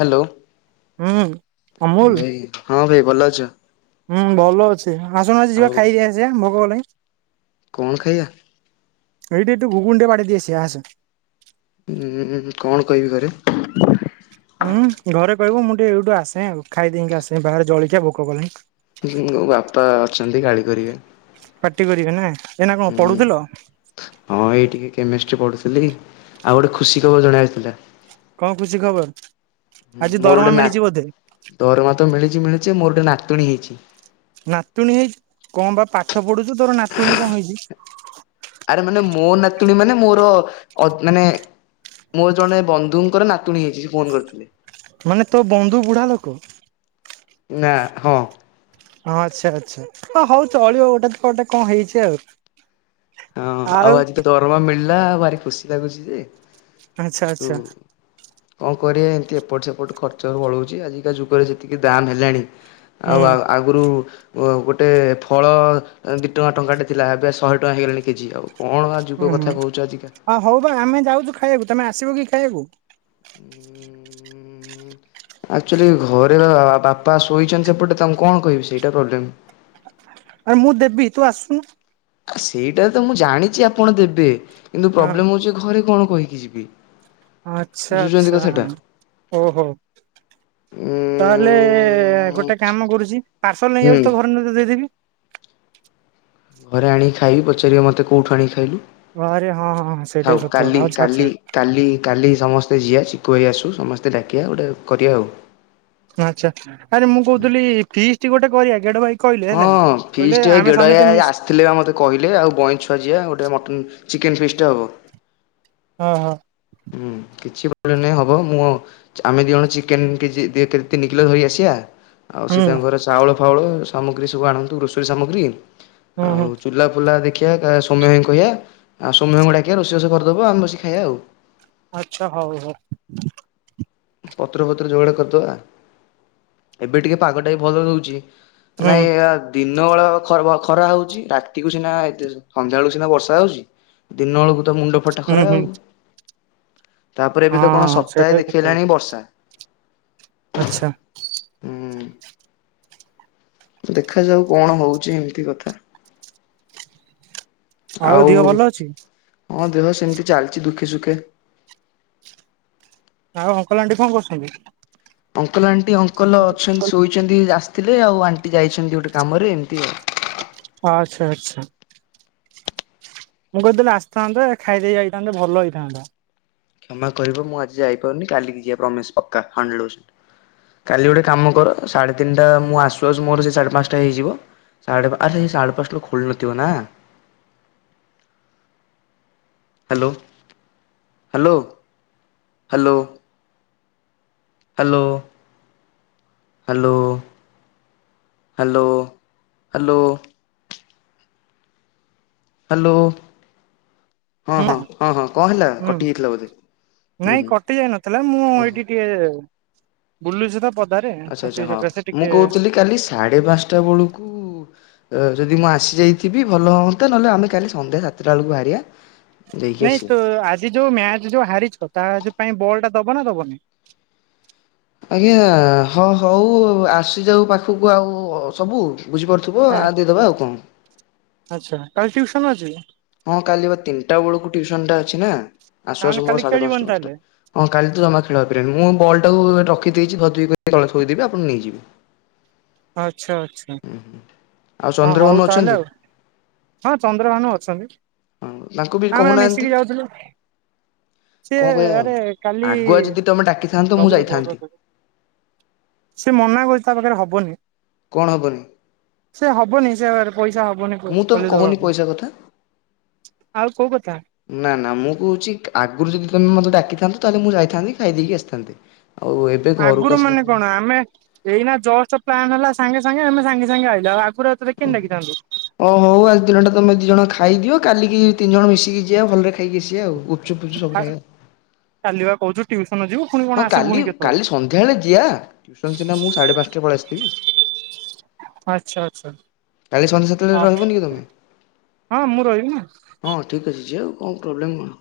Hello. ହୁଁ। ଅମୁଲ ଭାଇ ହଁ ଭାଇ ଭଲ ଅଛ? ହୁଁ ଭଲ ଅଛି ଆସୁନ ଆଜି ଯିବା ଆଉ ଖାଇକି ଆସିବା ଭୋକ କଲାଣି। କଣ ଖାଇବା? ଏଇଠି ଏଟି ଘୁଗୁନି ଟିକେ ବାଡ଼େଇ ଦେଇ ଆସିବା ଆସେ। ଉୁଁ କଣ କହିବି ଘରେ? ଉଁ ଘରେ କହିବ ମୁଁ ଟିକେ ଏଇଠୁ ଆସେ ଆଉ ଖାଇ ଦେଇକି ଆସେ ବାହାରେ ଜଲଖିଆ ଭୋକ କଲାଣି। ମୋ ବାପା ଅଛନ୍ତି ଗାଳି କରିବେ। ପାଟି କରିବେ ନା ଏଇନା କଣ ହୁଁ ପଢ଼ୁଥିଲ? ହଁ ଏଇ ଟିକେ କେମିଷ୍ଟ୍ରି ପଢ଼ୁଥିଲି ଆଉ ଗୋଟେ ଖୁସି ଖବର ଜଣେଇବାର ଥିଲା। କଣ ଖୁସି ଖବର ଆଜି ମୋର ଗୋଟେ ଦରମା ନା ମିଳିଛି ବୋଧେ? ଦରମା ତ ମିଳିଚି ମିଳିଚି ମୋର ଗୋଟେ ନାତୁଣୀ ହେଇଚି। ନାତୁଣୀ ହେଇଚି କଣ ବା ପାଠ ପଢୁଛୁ ତୋର ନାତୁଣୀ କଣ ହେଇଚି? ଆରେ ମାନେ ମୋ ନାତୁଣୀ ମାନେ ମୋର ଅ ମାନେ ମୋ ଜଣେ ବନ୍ଧୁଙ୍କର ନାତୁଣୀ ହେଇଚି ସେ ଫୋନ କରିଥିଲେ। ମାନେ ତୋ ବନ୍ଧୁ ବୁଢ଼ା ଲୋକ। ନା ହଁ। ହଁ ଆଚ୍ଛା ଆଚ୍ଛା ହ ହୋଉ ଚଳିବ ଗୋଟେ ଗୋଟେ କଣ ହେଇଚି ଆଉ। ହଁ ଆଉ ଆଜି ତ ଦରମା ମିଳିଲା ଭାରି ଖୁସି ଲାଗୁଛି ଯେ ଆଚ୍ଛା କିତୁ ଆଚ୍ଛା କଣ କରିବା ଏମିତି ଏପଟ ସେପଟ ଖର୍ଚ୍ଚ ପଳୋଉଚି ଆଜିକା ଯୁଗରେ ଯେତିକି ଦାମ୍ ହେଲାଣି ହୁଁ ଆଉ ଆ ଆଉ ଗୁରୁ ଗୋଟେ ଫଳ ଦି ଟଙ୍କା ଟଙ୍କାଟେ ଥିଲା ଏବେ ଶହେ ଟଙ୍କା ହେଇଗଲାଣି କେଜି ଆଉ। କଣ ବା ଯୁଗ କଥା କହୁଚ ଆଜିକା? ହୋଉ ବା ଆମେ ଯାଉଚୁ ଖାଇବାକୁ ତମେ ଆସିବ କି ଖାଇବାକୁ? ଆକଚୁଆଲି ଘରେ ବା ବାପା ଶୋଇଛନ୍ତି ସେପଟେ ତାଙ୍କୁ କଣ କହିବି ସେଇଟା ପ୍ରୋବ୍ଲେମ। ଆରେ ମୁଁ ଦେବି ତୁ ଆସୁନୁ। ଆ ସେଇଟା ତ ମୁଁ ଜାଣିଚି ଆପଣ ଦେବେ କିନ୍ତୁ ହଁ ପ୍ରୋବ୍ଲେମ୍ ହୋଉଚି ଘରେ କଣ କହିକି ଯିବି। ଆଛା ବୁଝୁଛନ୍ତି ଆଛା କଥାଟା ହୋଉ ହୋଉ। ତାହେଲେ ଉଁ ଗୋଟେ କାମ କରୁଚି ପାର୍ସଲ ହୁଁ ନେଇଯାଉଛି ତୋ ଘରେ ନହେଲେ ଦେଇଦେବି। ଘରେ ଆଣିକି ଖାଇବି ପଚାରିବେ ମତେ କୋଉଠୁ ଆଣିକି ଖାଇଲୁ। ଆରେ ହଁ ହଁ ସେଇଟା ଥାଉ ବି ସତ କାଲି କଥା ହଉ ଛାଡ଼େ କାଲି ଛାଡ଼େ। କାଲି କାଲି ସମସ୍ତେ ଯିଆ ଚିକୁ ଭାଇ ଆସୁ ସମସ୍ତେ ଡ଼ାକିବା ଗୋଟେ କରିବା ଆଉ। ନାଚା ଆରେ ମୁଁ କହୁଥିଲି ଫିଷ୍ଟ ଗୋଟେ କରିବା ଗେଡ଼ ଭାଇ କହିଲେ ହଁ ହେଲା କହିଲେ ଫିଷ୍ଟ ଭାଇ ଆମେ ଗେଡ଼ ସମସ୍ତେ ଭାଇ ଆ ଆ ମିଶି ଥିଲେ ବା ମୋତେ କହିଲେ ଆଉ ବଇଁ ଛୁଆଜିିଆ ଗୋଟେ ମଟନ୍ ଚିକେନ୍ ଫିଷ୍ଟ ହବ। ହଁ ହଁ। ହୁଁ କିଛି ପ୍ରୋବ୍ଲେମ୍ ନାହିଁ ହବ ମୁଁ ଆମେ ଦିଇ ଜଣ ଚିକେନ କେଜି ତିନି କିଲ ଧରି ଆସିଆ ଆଉ ହୁଁ ସିଏ ତାଙ୍କ ଘରେ ଚାଉଳ ଫାଉଳ ସାମଗ୍ରୀ ସବୁ ଆଣନ୍ତୁ ରୋଷେଇ ସାମଗ୍ରୀ। ହୁଁ ହୁଁ ଆଉ ଚୁଲା ଫୁଲା ଦେଖି। ଦେଖିବା ସୋମ୍ୟ ଭାଇଙ୍କୁ କହିବା ଆଉ ସୋମ୍ୟ ଡାକିିବା ରୋଷେଇ ବାସ କରିଦବ ଆମେ ବସି ଖାଇବା ଆଉ। ଆଛା ହଉ ହଉ। ପତ୍ର ପତ୍ର ଯୋଗାଡ଼ କରିଦବା ଏବେ ଟିକେ ପାଗ ଟା ବି ଭଲ ଦଉଛି। ହୁଁ ନାଇଁ। ଦିନ ବେଳା ଖରା ହଉଛି ରାତିକୁ ସିନା ଏ ସନ୍ଧ୍ୟାବେଳୁ ସିନା ବର୍ଷା ହଉଛି। ଦିନ ଵେଳକୁ ତ ମୁଣ୍ଡ ଫଟା ହୁଁ ଖରା ହୁଁ ଆଉ ତାପରେ ଏଵେ ତ କଣ ହଁ ସେଇଟା ସପ୍ତାହେ ବି ସତ କଥା ଦେଖେଇଲାଣି ବର୍ଷା ଆଚ୍ଛା। ହୁଁ ଦେଖାଯାଉ କଣ ହଉଚି ଏମିତି କଥା ଆଉ ଦିହ ଭଲ ଅଛି ହଁ ଦେହ ସେମିତି ଚାଲିଛି ଦୁଃଖେ ସୁଖେଃ ଆଉ ଅଙ୍କଲ୍ ଆଣ୍ଡି କଣ କରୁଛନ୍ତି? ଅଙ୍କଲ ଆଣ୍ଟି ଅଙ୍କଲ ଅଛନ୍ତି ଶୋଇଛନ୍ତି ଆସିଥିଲେ ଆଉ ଆଣ୍ଟି ଯାଇଛନ୍ତି ଗୋଟେ କାମରେ ଏମିତି ଆଉ ଆଚ୍ଛା ଆଚ୍ଛା। ମୁଁ କହିଥିଲି ଆସିଥାନ୍ତେ ଖାଇଦେଇ ଯାଇଥାନ୍ତେ ଭଲ ହେଇଥାନ୍ତା। କ୍ଷମା କରିବ ମୁଁ ଆଜି ଯାଇପାରୁନି କାଲି ଯିବା ପ୍ରମିଶ୍ ପକ୍କା ହଣ୍ଡ୍ରେଡ ପର୍ସେନ୍ଡ୍। କାଲି ଗୋଟେ କାମ କର ସାଢ଼େ ତିନ୍ଟା ମୁଁ ଆସୁ ଆସୁ ମୋର ସେ ସାଢେ ପାଞ୍ଚ ଟା ହେଇଯିବ। ସାଢେ ପା ଆରେ ସାଢେ ପାଞ୍ଚଟା ରୁ ଖୋଲି ନଥିବ ନାଁ hello hello hello. Hello. Hello hello hello. Hello ହଁ ହଁ ହେଲା ହଁ ହଁ କଁ ହେଲା ହୁଁ କଟିଯାଇଥିଲା ବୋଧେ? ହୁଁ ନାଇଁ ହୁଁ କଟି ଯାଇ ନଥିଲା ମୁଁ ଓହୋ ଏଇଠି ଟିକେ ବୁଲୁଛି ତ ପଦାରେ ଆଚ୍ଛା ଆଚ୍ଛା ସେଇ ହଁ ସକାସେ ମୁଁ ଟିକେ କହୁଥିଲି କାଲି ସାଢେ ପାଞ୍ଚ ଟା ବେଳକୁ ଅ ଯଦି ମୁଁ ଆସି ଯାଇଥିବି ଭଲ ହୁଅନ୍ତା ନହେଲେ ଆମେ କାଲି ସନ୍ଧ୍ୟା ସାତଟା ବେଳକୁ ବାହାରିବା। ଯାଇକି ନାଇଁ ଆସିବା। ତୁ ଆଜି ଯୋଉ ମ୍ୟାଚ ଯୋଉ ହାରିଚ ତା ଯୋଉ ପାଇଁ ବଲ୍ ଟା ଦବ ନା ଦବନି? ଆଜ୍ଞା ହଁ ହଉ ଆସିଯାଉ ପାଖକୁ ଆଉ ସବୁ ବୁଝିପାରୁଥିବ ହଁ ଆ ଦେଇଦେବା ଆଉ କଣ? ଆଚ୍ଛା କାଲି ଟିଉସନ୍ ଅଛି। ହଁ କାଲି ବା ତିନ୍ଟା ବେଳକୁ ଟ୍ୟୁସନ୍ ଟା ଅଛି ନା ଆସୁ ତାହେଲେ ଆସୁ ମୋର କାଲି ସାଢେ ପାଞ୍ଚ୍ ଖେଳିବନି ଟା ପାଞ୍ଚ୍ ଟା ତାହେଲେ ହଁ କାଲି ତ ଜମା ଖେଳହେଇପାରିବନି ମୁଁ ବଲ୍ ଟାକୁ ରଖି ଦେଇଛି ଗଦି ଉପ ତଳେ ଥୋଇଦେବି ଆପଣ ନେଇଯିବେ। [inaudible] ଆଚ୍ଛା ଆଚ୍ଛା। ହୁଁ ହଁ ହଉ ତାହେଲେ ଆଉ ହଁ ଚନ୍ଦ୍ରଭାନୁ ଅଛନ୍ତି। ହଁ ତାଙ୍କୁ ବି ଆମେ ବା କହୁନାହାନ୍ତି ମିଶିକି ଯାଉଥିଲୁ। ସିଏ କଣ କରିବା ଆଉ ଆରେ କାଲି ଆଗୁଆ ଯଦି ତମେ ଡାକିଥାନ୍ତ ମୁଁ ଦବୁ ରେ ବଲ ଯାଇଥାନ୍ତି ଦେ ସେ ମନା କରୁଚି ତା ପାଖରେ ହବନି। କଣ ହବନି? ସେ ହବନି ସେ ଆଉ ଆର ପଇସା ହବନି ମୁଁ ତ ଖୋଲି କହୁନି ଦବାକୁ ପଇସା କଥା ଆଉ କୋଉ କଥା? ନାଁ ନାଁ ମୁଁ କୋହୁଚି ଆଗରୁ ଯଦି ତମେ ମତେ ଡାକିଥାନ୍ତ ତାହେଲେ ମୁଁ ଯାଇଥାନ୍ତି ଖାଇ ଦେଇକି ଆସିଥାନ୍ତି। ଆଉ ଏ ଆଗରୁ ମାନେ କଣ ଆମେ ଏଇନା ଜଷ୍ଟ ପ୍ଲାନ୍ ହେଲା ସାଙ୍ଗେ ସାଙ୍ଗେ ଆମେ ସାଙ୍ଗେ ସାଙ୍ଗେ ଆଇଲୁ ଆଗରୁ ଆଉ ତତେ କେନ୍ତି ଡାକିଥାନ୍ତୁ। ଓ ହୋଉ ଆଜି ଦିନ ଟା ତମେ ଦି ଜଣ ଖାଇ ଦିଅ କାଲିି ତିନି ଜଣ ମିଶିକି ଜିଆ ଭଲରେ ଖାଇକି ଆସିବା ଆଉ ଗୁପ୍ ଚୁପ୍ ଫୁପ୍ ଚୁପ୍ ସବୁ ଖାଇବା। କାଲିବା କହୁଚୁ ଟ୍ୟୁସନ୍ ଯିବୁ। ପୁଣି କଣ ହଁ ଆସିବୁ ପୁଣି କାଲି କେତେବେଳେ କାଲି ସନ୍ଧ୍ୟାବେଳେ ଯିବା ଟ୍ୟୁସନ ସିନା ମୁଁ ସାଢ଼େ ପାଞ୍ଚ୍ ଟା ରେ ପଳେଇ ଆସିଥିବି। ଆଚ୍ଛା ଆଚ୍ଛା। କାଲି ସନ୍ଧ୍ୟା ସାତଟାରେ ହଁ ରହିବନି କି ତମେ ହଁ ମୁଁ ରହିବିନା ହଁ ଠିକ୍ ଅଛି ଯିବା ଆଉ କଣ ପ୍ରୋବଲେମ୍ କଣ।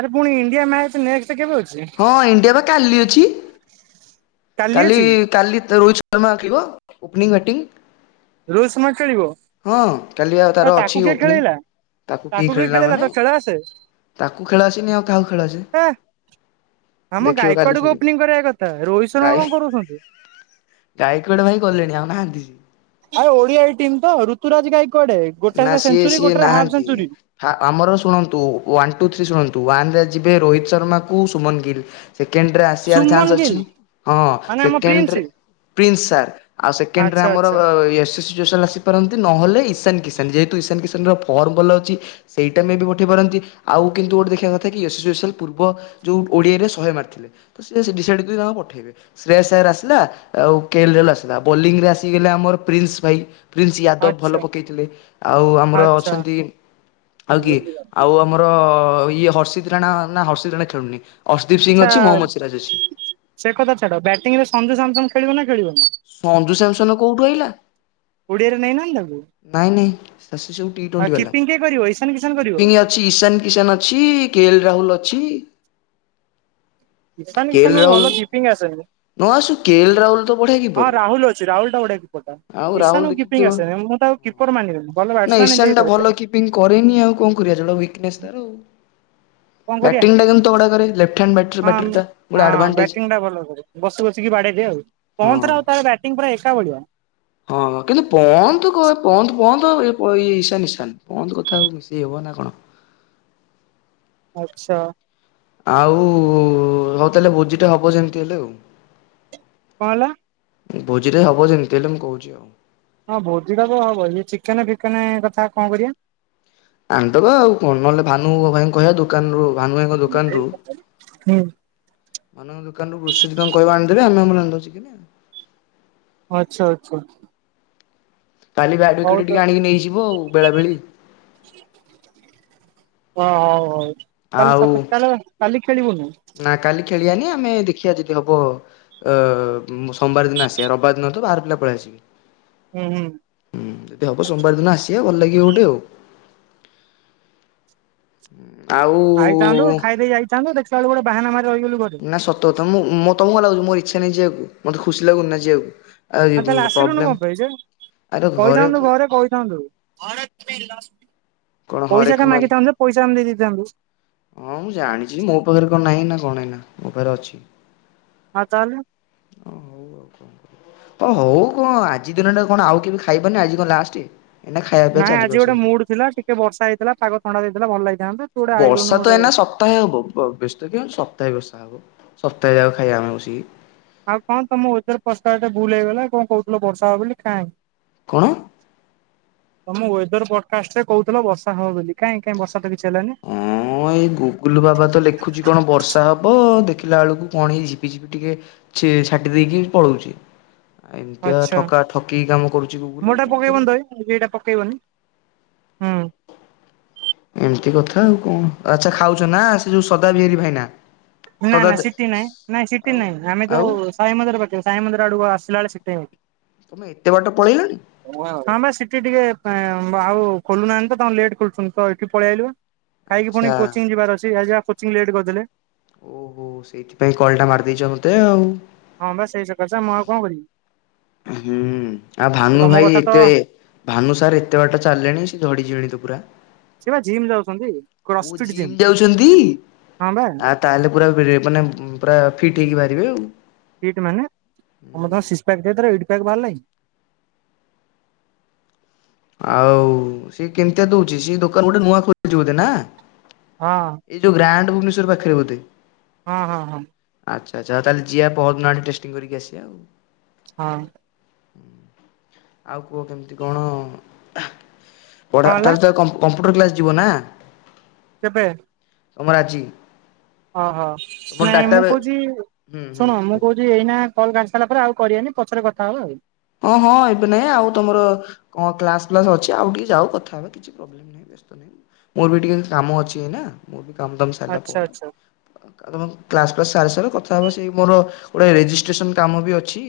ଆରେ ପୁଣି ଇଣ୍ଡିଆ ମ୍ୟାଚ ନେଷ୍ଟେ ସେ କେବେ ଅଛି। ହଁ ଇଣ୍ଡିଆ ବା କାଲି ଅଛି କାଲି କାଲି ତୋ ରୋହି ରୋହିତ୍ ଶର୍ମା ଖେଳିବ ଓପନିଂ ବଟିଂ। ରୋହିତ ଶର୍ମା ଖେଳିବ ହଁ କାଲି ଏ ତାର ତାକୁ ଅଛି କିଏ ଓପନିଂ। ଖେଳେଇଲା ତାକୁ କି କିଏ ଖେଳିଲା ଖେଳେଇଲା ମାନେ ତୋର ଖେଳ ଆସେ ତାକୁ ଖେଳ ଆସିନି ଆଉ କାହାକୁ ଖେଳଆସିନି। ହେ ଆମ ଗାୟିକା ଆଡକୁ ଖେଳିବ। ଓପନିଂ କରିବା କଥା ରୋହିତ ଶର୍ମା କଣ କରୁଛନ୍ତି। ଗାଇକୋ ଆଡ ଭାଇ ଗଲେଣି ଆଉ ନାହାନ୍ତି। ଆଉ ଓଡିଆ ଟିମ ତ ଋତୁରାଜ ଗାଈ କୁଆଡେ ଗୋଟେ ସେଞ୍ଚୁରୀ ଗୋଟେ ହାପ୍ ସେଞ୍ଚୁରି। ହା ଆମର ଶୁଣନ୍ତୁ ୱାନ ଟୁ ଥ୍ରୀ ଶୁଣନ୍ତୁ ୱାନରେ ଯିବେ ରୋହିତକୁ ଶର୍ମାକୁ ସୁମନ ଗିଲ୍। ସେକେଣ୍ଡରେ ଆସିବାର ସୁମନ ଚାନ୍ସ ଅଛି ଗିଲ୍ ହଁ ମାନେ ଆମ ପ୍ରିନ୍ସ ସେେଣ୍ଡରେ ପ୍ରିନ୍ସ ସ ଆଉ ସେକଣ୍ଡରେ ଆଚ୍ଛା ଆମର ଆଚ୍ଛା [unintelligible] ଆସିପାରନ୍ତି ନହେଲେ ଇଶାନ କିସାନ। ଯେହେତୁ ଇଶାନ କିଶାନର ଫର୍ ଭଲ ଅଛି ସେଇଟା ବି ପଠେଇ ପାରନ୍ତି ଆଉ କିନ୍ତୁ ଗୋଟେ ଦେଖିବା କଥା [unintelligible] କି ପୂର୍ବ ଯୋଉ ଓଡିଆରେ ଶହେ ମାରିଥିଲେ ତ ସେ ଡିସାଇଡ କରି ତାଙ୍କୁ ପଠେଇବେ। ଶ୍ରେୟ ସାର ଆସିଲା ଆଉ କେଲ ଆସିଲା ବୋଲିଂରେ ଆସିଗଲେ ଆମର ପ୍ରିନ୍ସ ଭାଇ। ପ୍ରିନ୍ସ ୟାଦବ ଭଲ ଆଚ୍ଛା ପକେଇଥିଲେ ଆଉ ଆମର ଆଚ୍ଛା ଅଛନ୍ତି ଆଉ କିଏ। ଆଚ୍ଛା ଆଉ ଆମର ଇଏ ହର୍ଷିତ ରାଣା ନା ହର୍ଷିତ ରାଣା ଖେଳୁନି। ଅସର୍ଦୀପ ସିଂ ଅଛି ମହମ୍ମଦ ସିରାଜ ଅଛି। ସେ କଥା ଛାଡ ବ୍ୟାଟିଂ ରେ ସଞ୍ଜୁ ସାମସଙ୍ଗ ଖେଳିବ ନା ଖେଳିବନି। ସଞ୍ଜୁ ସାମସନ କୋଉଠୁ ଅଇଲା। ଓଡିଆରେ ନେଇନାହାନ୍ତି ତାକୁ। ନାଇଁ ନାଇଁ। ଆଉ କିପିଙ୍ଗ କିଏ କରିବ ଇଶାନ କିଶାନ କରିବ [unintelligible] ଇଶାନ କିଶାନ ଅଛି କେ ଏଲ ରାହୁଲ ଅଛି। ଇସାନ କେଏଲ କିଷାନ ରାହୁଲ ଭଲ କିପିଙ୍ଗ ଆସେନି। ନ ଆସୁ କେଏଲ ରାହୁଲ ତ ବଢିଆ ହଁ କିପର ରାହୁଲ ଅଛି ରାହୁଲ ଟା ବଢିଆ କିପଟା ଆଉ ରାହୁଲ ଇଶାନ ଦେଖିଥିବ। କିପିଙ୍ଗ ଆସେନି ମୁଁ ତା କିପର ମାନେ ଭଲ ନା ବାଟ୍ସମ୍ୟାନ୍ ଇଶାନ ଟା ଭଲ ହେଇଥାଇପାରେ। କିପିଙ୍ଗ କରେନି ଆଉ କଣ କରିବା ଉଇକନେସ ତାର। କଣ କରିବା ବ୍ୟାଟିଙ୍ଗଟା ତାଗଡା କରେ ଲେପ୍ଟେ ହ୍ୟାଣ୍ଡ ବ୍ୟାଟର ଟା ପୁଣି ଆଡଭାଟେଜ। ନା ଭଲ କରେ। ବସି ବସିକି ବାଡେଇଦିଏ ପନ୍ଥ ହଁ। ର ଆଉ ତାର ବ୍ୟାଟିଂ ପୁରା ଏକା ଭଳିଆ। ହଁଁ କିନ୍ତୁ ପନ୍ଥ ପନ୍ଥ ଇଶାନ ଇଶାନ। ପନ୍ଥ କଥା ଆଉ ମିଶେଇ ହେବ ନା କଣ। ଆଚ୍ଛା। ଆଉ ହଉ ତାହେଲେ ଭୋଜିଟା ହବ ଯେମିତି ହେଲେ ଆଉ। କଣ ହେଲା। ଭୋଜିଟେ ହେବ ଯେମିତି ହେଲେ ମୁଁ କହୁଛି ଆଉ। ହଁ ଭୋଜିଟା ତ ହବ ଇଏ ଚିକେନେ ଫିକେନେ କଥା କଣ କରିବା? ଆଣିଦବା ଆଉ କଣ ନହେଲେ ଭାନୁ ଭାଇ କହିବା ଦୋକାନରୁୁ ଭାନୁ ଭାଇଙ୍କ ଦୋକାନରୁୁ ହୁଁ [unintelligible] ଦୋକାନରୁ [unintelligible] ତାଙ୍କୁ କହିବ ଆଣିଦେବେ ଆମେ ଆମର ଆଣିଦବା ଚିକେନେ ଆଉ। ଆଚ୍ଛା ଆଚ୍ଛା ଆ କାଲି ବି ଆଡ଼ଭେକେଟ୍ ଟିକେ ଆଣିକି ନେଇଯିବୁ ଆଉ ବେଳାବେଳୀ। ଓ ହଉ ହଉ ତାହାଲେ ଆଉ ସତରେ ତାହାଲେ କାଲି ଖେଳିବୁନୁ। ନା କାଲି ଖେଳିବାନି ଆମେ ଦେଖିଆ ଯଦି ହବ ଅ ସୋମବାର ଦିନ ଆସିବା ରବିବାର ଦିନ ତ ବାହର ପିଲା ପଳେଇ ଆସିବେ। ହୁଁ ହୁଁ। ହୁଁ ଯଦି ହବ ସୋମବାର ଦିନ ଆସିବା ଭଲ ଲାଗିବ ଗୋଟେ ଆଉ। ଆଉ [unintelligible] ଦେଖଲା ବେଳକୁ ଗୋଟେ ବାହାନାମାର୍ ରହିଗଲୁ ଘରେ। ନା ସତକୁ ସତ ମୁଁ ମୁଁ ତମକୁ କଣ ଲାଗୁଛି ମୋର ଇଛା ନାହିଁ ଯିବାକୁ ମତେ ଖୁସି ଲାଗୁନି ନା ଯିବାକୁ। ଆ ଆଉ ତାହେଲେ ଆସିଲୁନ ପ୍ରୋବ୍ଲେମ କଣ ପାଇଁ ଯେ କହିଥାନ୍ତୁ ଘରେ କହିଥାନ୍ତୁ? କଣ ହରେକ ପଇସା ଟା ମାଲ ମାଗିଥାନ୍ତୁ ଯେ ପଇସା ଆମେ ଦେଇ ଦେଇଥାନ୍ତୁ। ହଁ ମୁଁ ଜାଣିଛି ମୋ ପାଖରେ କଣ ନାହିଁ ନା କଣ ଏଇନା ମୋ ପାଖରେ ଅଛି। ଆଉ ତାହେଲେ ଅଉ ଆଉ। ହ ହଉ କଣ ଆଜି ଦିନଟା କଣ ଆଉ କେବେ ଖାଇବନି ଆଜି କଣ ଲାଷ୍ଟ। ଏଇନା ଖାଇବା ପିଇବା ନାଇଁ ଚାଲିବ ଆଜି ଗୋଟେ ସେମିତି। ମୁଡ଼ ଥିଲା ଟିକେ ବର୍ଷା ହେଇଥିଲା ପାଗ ଥଣ୍ଡା ଦେଇଥିଲା ଭଲ ଲାଗିଥନ୍ତା। ଅ ବର୍ଷା ତ ଏଇନା ସ ସପ୍ତାହେ ହବ ବ ବ୍ୟସ୍ତ କାଇଁ ହଉଛୁ ସପ୍ତାହେ ବର୍ଷା ହବ ସପ୍ତାହେ ଯାକ ଖାଇବା ଆମେ ବସିକି। ଆଉ କଣ ତମ ଉପରେ [unintelligible] ଭୁଲ୍ ହେଇଗଲା କଣ କହୁଥିଲ ବର୍ଷା ହବ ବୋଲି କାଇଁ? କଣ? ତମ ୱେଦର ପଡକାଷ୍ଟ ରେ କହୁଥିଲ ବର୍ଷା ହବ ବୋଲି କାଇଁ କାଇଁ ବର୍ଷା ତ କିଛି ହେଲାନି। ହଁ ଏଇ ଗୁଗୁଲୁ ବାବା ତ ଲେଖୁଛି କଣ ବର୍ଷା ହବ ଦେଖିଲା ବେଳକୁ କଣ ଏଇ ହେଇ ଝିପି ଝିପ ଟିକେ ଛେ ଛାଟି ଦେଇକି ପଳଉଛି। ଆ ଏମିତିଆ ଆଚ୍ଛା ଠକା ଠକି କାମ କରୁଛି ଗୁଗୁଲୁ ଆଉ ମୋରଟା କଣ କରିବା। [unintelligible] ପକେଇବନି ହଁ। ଏମିତି କଥା ଆଉ କଣ ଆଚ୍ଛା ଖାଉଛ ନା ସେ ଯୋଉ ସଦା ବିହାରୀ ଭାଇନା? ନାଁ ସଦା ନାଁ ସିଟି ନାଇଁ ନାଁ ସିଟିି ଆଉ ନାଇଁ ଆମେ ଆଉ ଜଉ ସାଇ ମନ୍ଦିର ପାଖରେ ସାଇମନ୍ଦିର ଆଡ଼କୁ ଆସିଲା ବେଳେ [unintelligible] ତମେ ଏତେ ବାଟ ପଳେଇଲଣି। ହଁ ବା ସେଠି ଟିକେ ବା ଆଉ ଖୋଲୁନାହାନ୍ତି ତ ତାଙ୍କର ଲେଟ୍ ଖୋଲୁଛନ୍ତି ତ ଏଇଠି ପଳେଇ ଆଇଲୁ ବା। ଖାଇକି ପୁଣି ଆଚ୍ଛା। କୋଚିଂ ଯିବାର ଅଛି ଆ ଯାହା କୋଚିଂ ଲେଟ୍ କରିଦେଲେ। ଓହୋ ସେଇଥିପାଇଁ କଲ୍ ଟା ମାରିଦେଇଛ ମତେ ଆଉ। ହଁ ବା ସେଇ ସକାଶେ ମୁଁ ଆଉ କଣ କରିବି? ହୁଁ ହୁଁ ଆଉ ଭାନୁ ତମ ଭାଇ କଥା ତ ଏତେ ଭାନୁ ସାର୍ ଏତେ ବାଟା ଚାଲିଲେଣି ସେ ଝଡ଼ି ଯିବେଣି ତ ପୁରା? ସେ ବା ଜିମ୍ ଯାଉଛନ୍ତି ଓ କ୍ରସଫିଟ ଜିମ୍ ଯାଉଛନ୍ତି ହଁ ବା ଆ ତାହେଲେ ପୁରା [unintelligible] ମାନେ ପୁରା ଫିଟ୍ ହେଇକି ବାହାରିବେ ଆଉ। ଫିଟ୍ ମାନେ ସମସ୍ତଙ୍କ ସିଶ୍ ପ୍ୟାକ୍ କହୁଥିରେ ଏଇଟ୍ ପ୍ୟାକ୍ ବାହାରିଲାଣି। ଆଉ ସିଏ କେମିତିଆ ଦଉଛି ସେ ଦୋକାନ ଗୋଟେ ନୂଆ ଖୋଲିଛି ବୋଧେ ନା? ହଁ। ଏଇ ଯେଉ ଗ୍ରାଣ୍ଡ ଭୁବନେଶ୍ୱର ପାଖରେ ବୋଧେ? ହଁ ହଁ ହଁ। ଆଚ୍ଛା ଆଚ୍ଛ ଆ ତାହେଲେ ଯିବା ପରଦିନ ଟେଷ୍ଟିଙ୍ଗ୍ କରିକି ଆସିବା ଆଉ। ହଁ। ଆଉ କୁହ କେମିତି କଣ କଣ ହେଲା ପଢା଼ [unintelligible] କମ୍ପ୍ୟୁଟର କ୍ଲାସ ଯିବ ନା? କେବେ? ଆମର ଆଜି। ଓହୋ ତମର ନାଇଁ ଡାଟା ମୁଁ କହୁଛି ହୁଁ ଶୁଣ ହୁଁ ମୁଁ କହୁଛି ଏଇନା କଲ୍ କାଟି ସାରିଲା ପରେ ଆଉ କରିବେନି ପଛରେ କଥା ହବା ଆଉ। ହଁ ହଁ ଏବେ ନାଇଁ ଆଉ ତମର କଣ କ୍ଲାସ ଫ୍ଲାସ ଅଛି ଆଉ ଟିକେ ଯାଉ କଥା ହେବା କିଛି ପ୍ରୋବ୍ଲେମ୍ ନାହିଁ। ମୋର ବି ଟିକେ କାମ ଅଛି ନା କାମ ଦାମ୍ ସାରିଲା ଆଚ୍ଛା ପରେ ଆଚ୍ଛା ଆଉ ତମ କ୍ଲାସ୍ ଫ୍ଲାସ୍ ସାରି ସାର କଥା ହବା ସେଇ ମୋର ଗୋଟେ ରେଜିଷ୍ଟ୍ରେସନ କାମ ବି ଅଛି।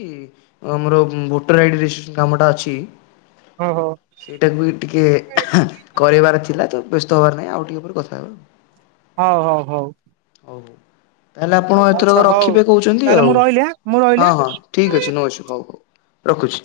ଆମର ଭୋଟର ଆଇଡି଼ କାମଟା ଅଛି। ହଁ ହଉ। ସେଇଟାକୁ ବି ଟିକେ କରାଇବାର ଥିଲା ତ ବ୍ୟସ୍ତ ହବାର ନାହିଁ ଆଉ ଟିକଏ ପରେ କଥା ହେବା। [inaudible] ହଁ ହଁ ହଉ। ହଉ ତାହେଲେ ଆପଣ ଏଥର ଆଚ୍ଛା ହଉ ରଖିବେ କହୁଛନ୍ତି ତାହେଲେ ମୁଁ ଆଉ ରହିଲି ଆଁ ମୁଁ ରହିଲି ହଁ ଆଁ। ହଁ। ଠିକ୍ ଅଛି ନଉଛି ହଉ ହଉ। ରଖୁଛି।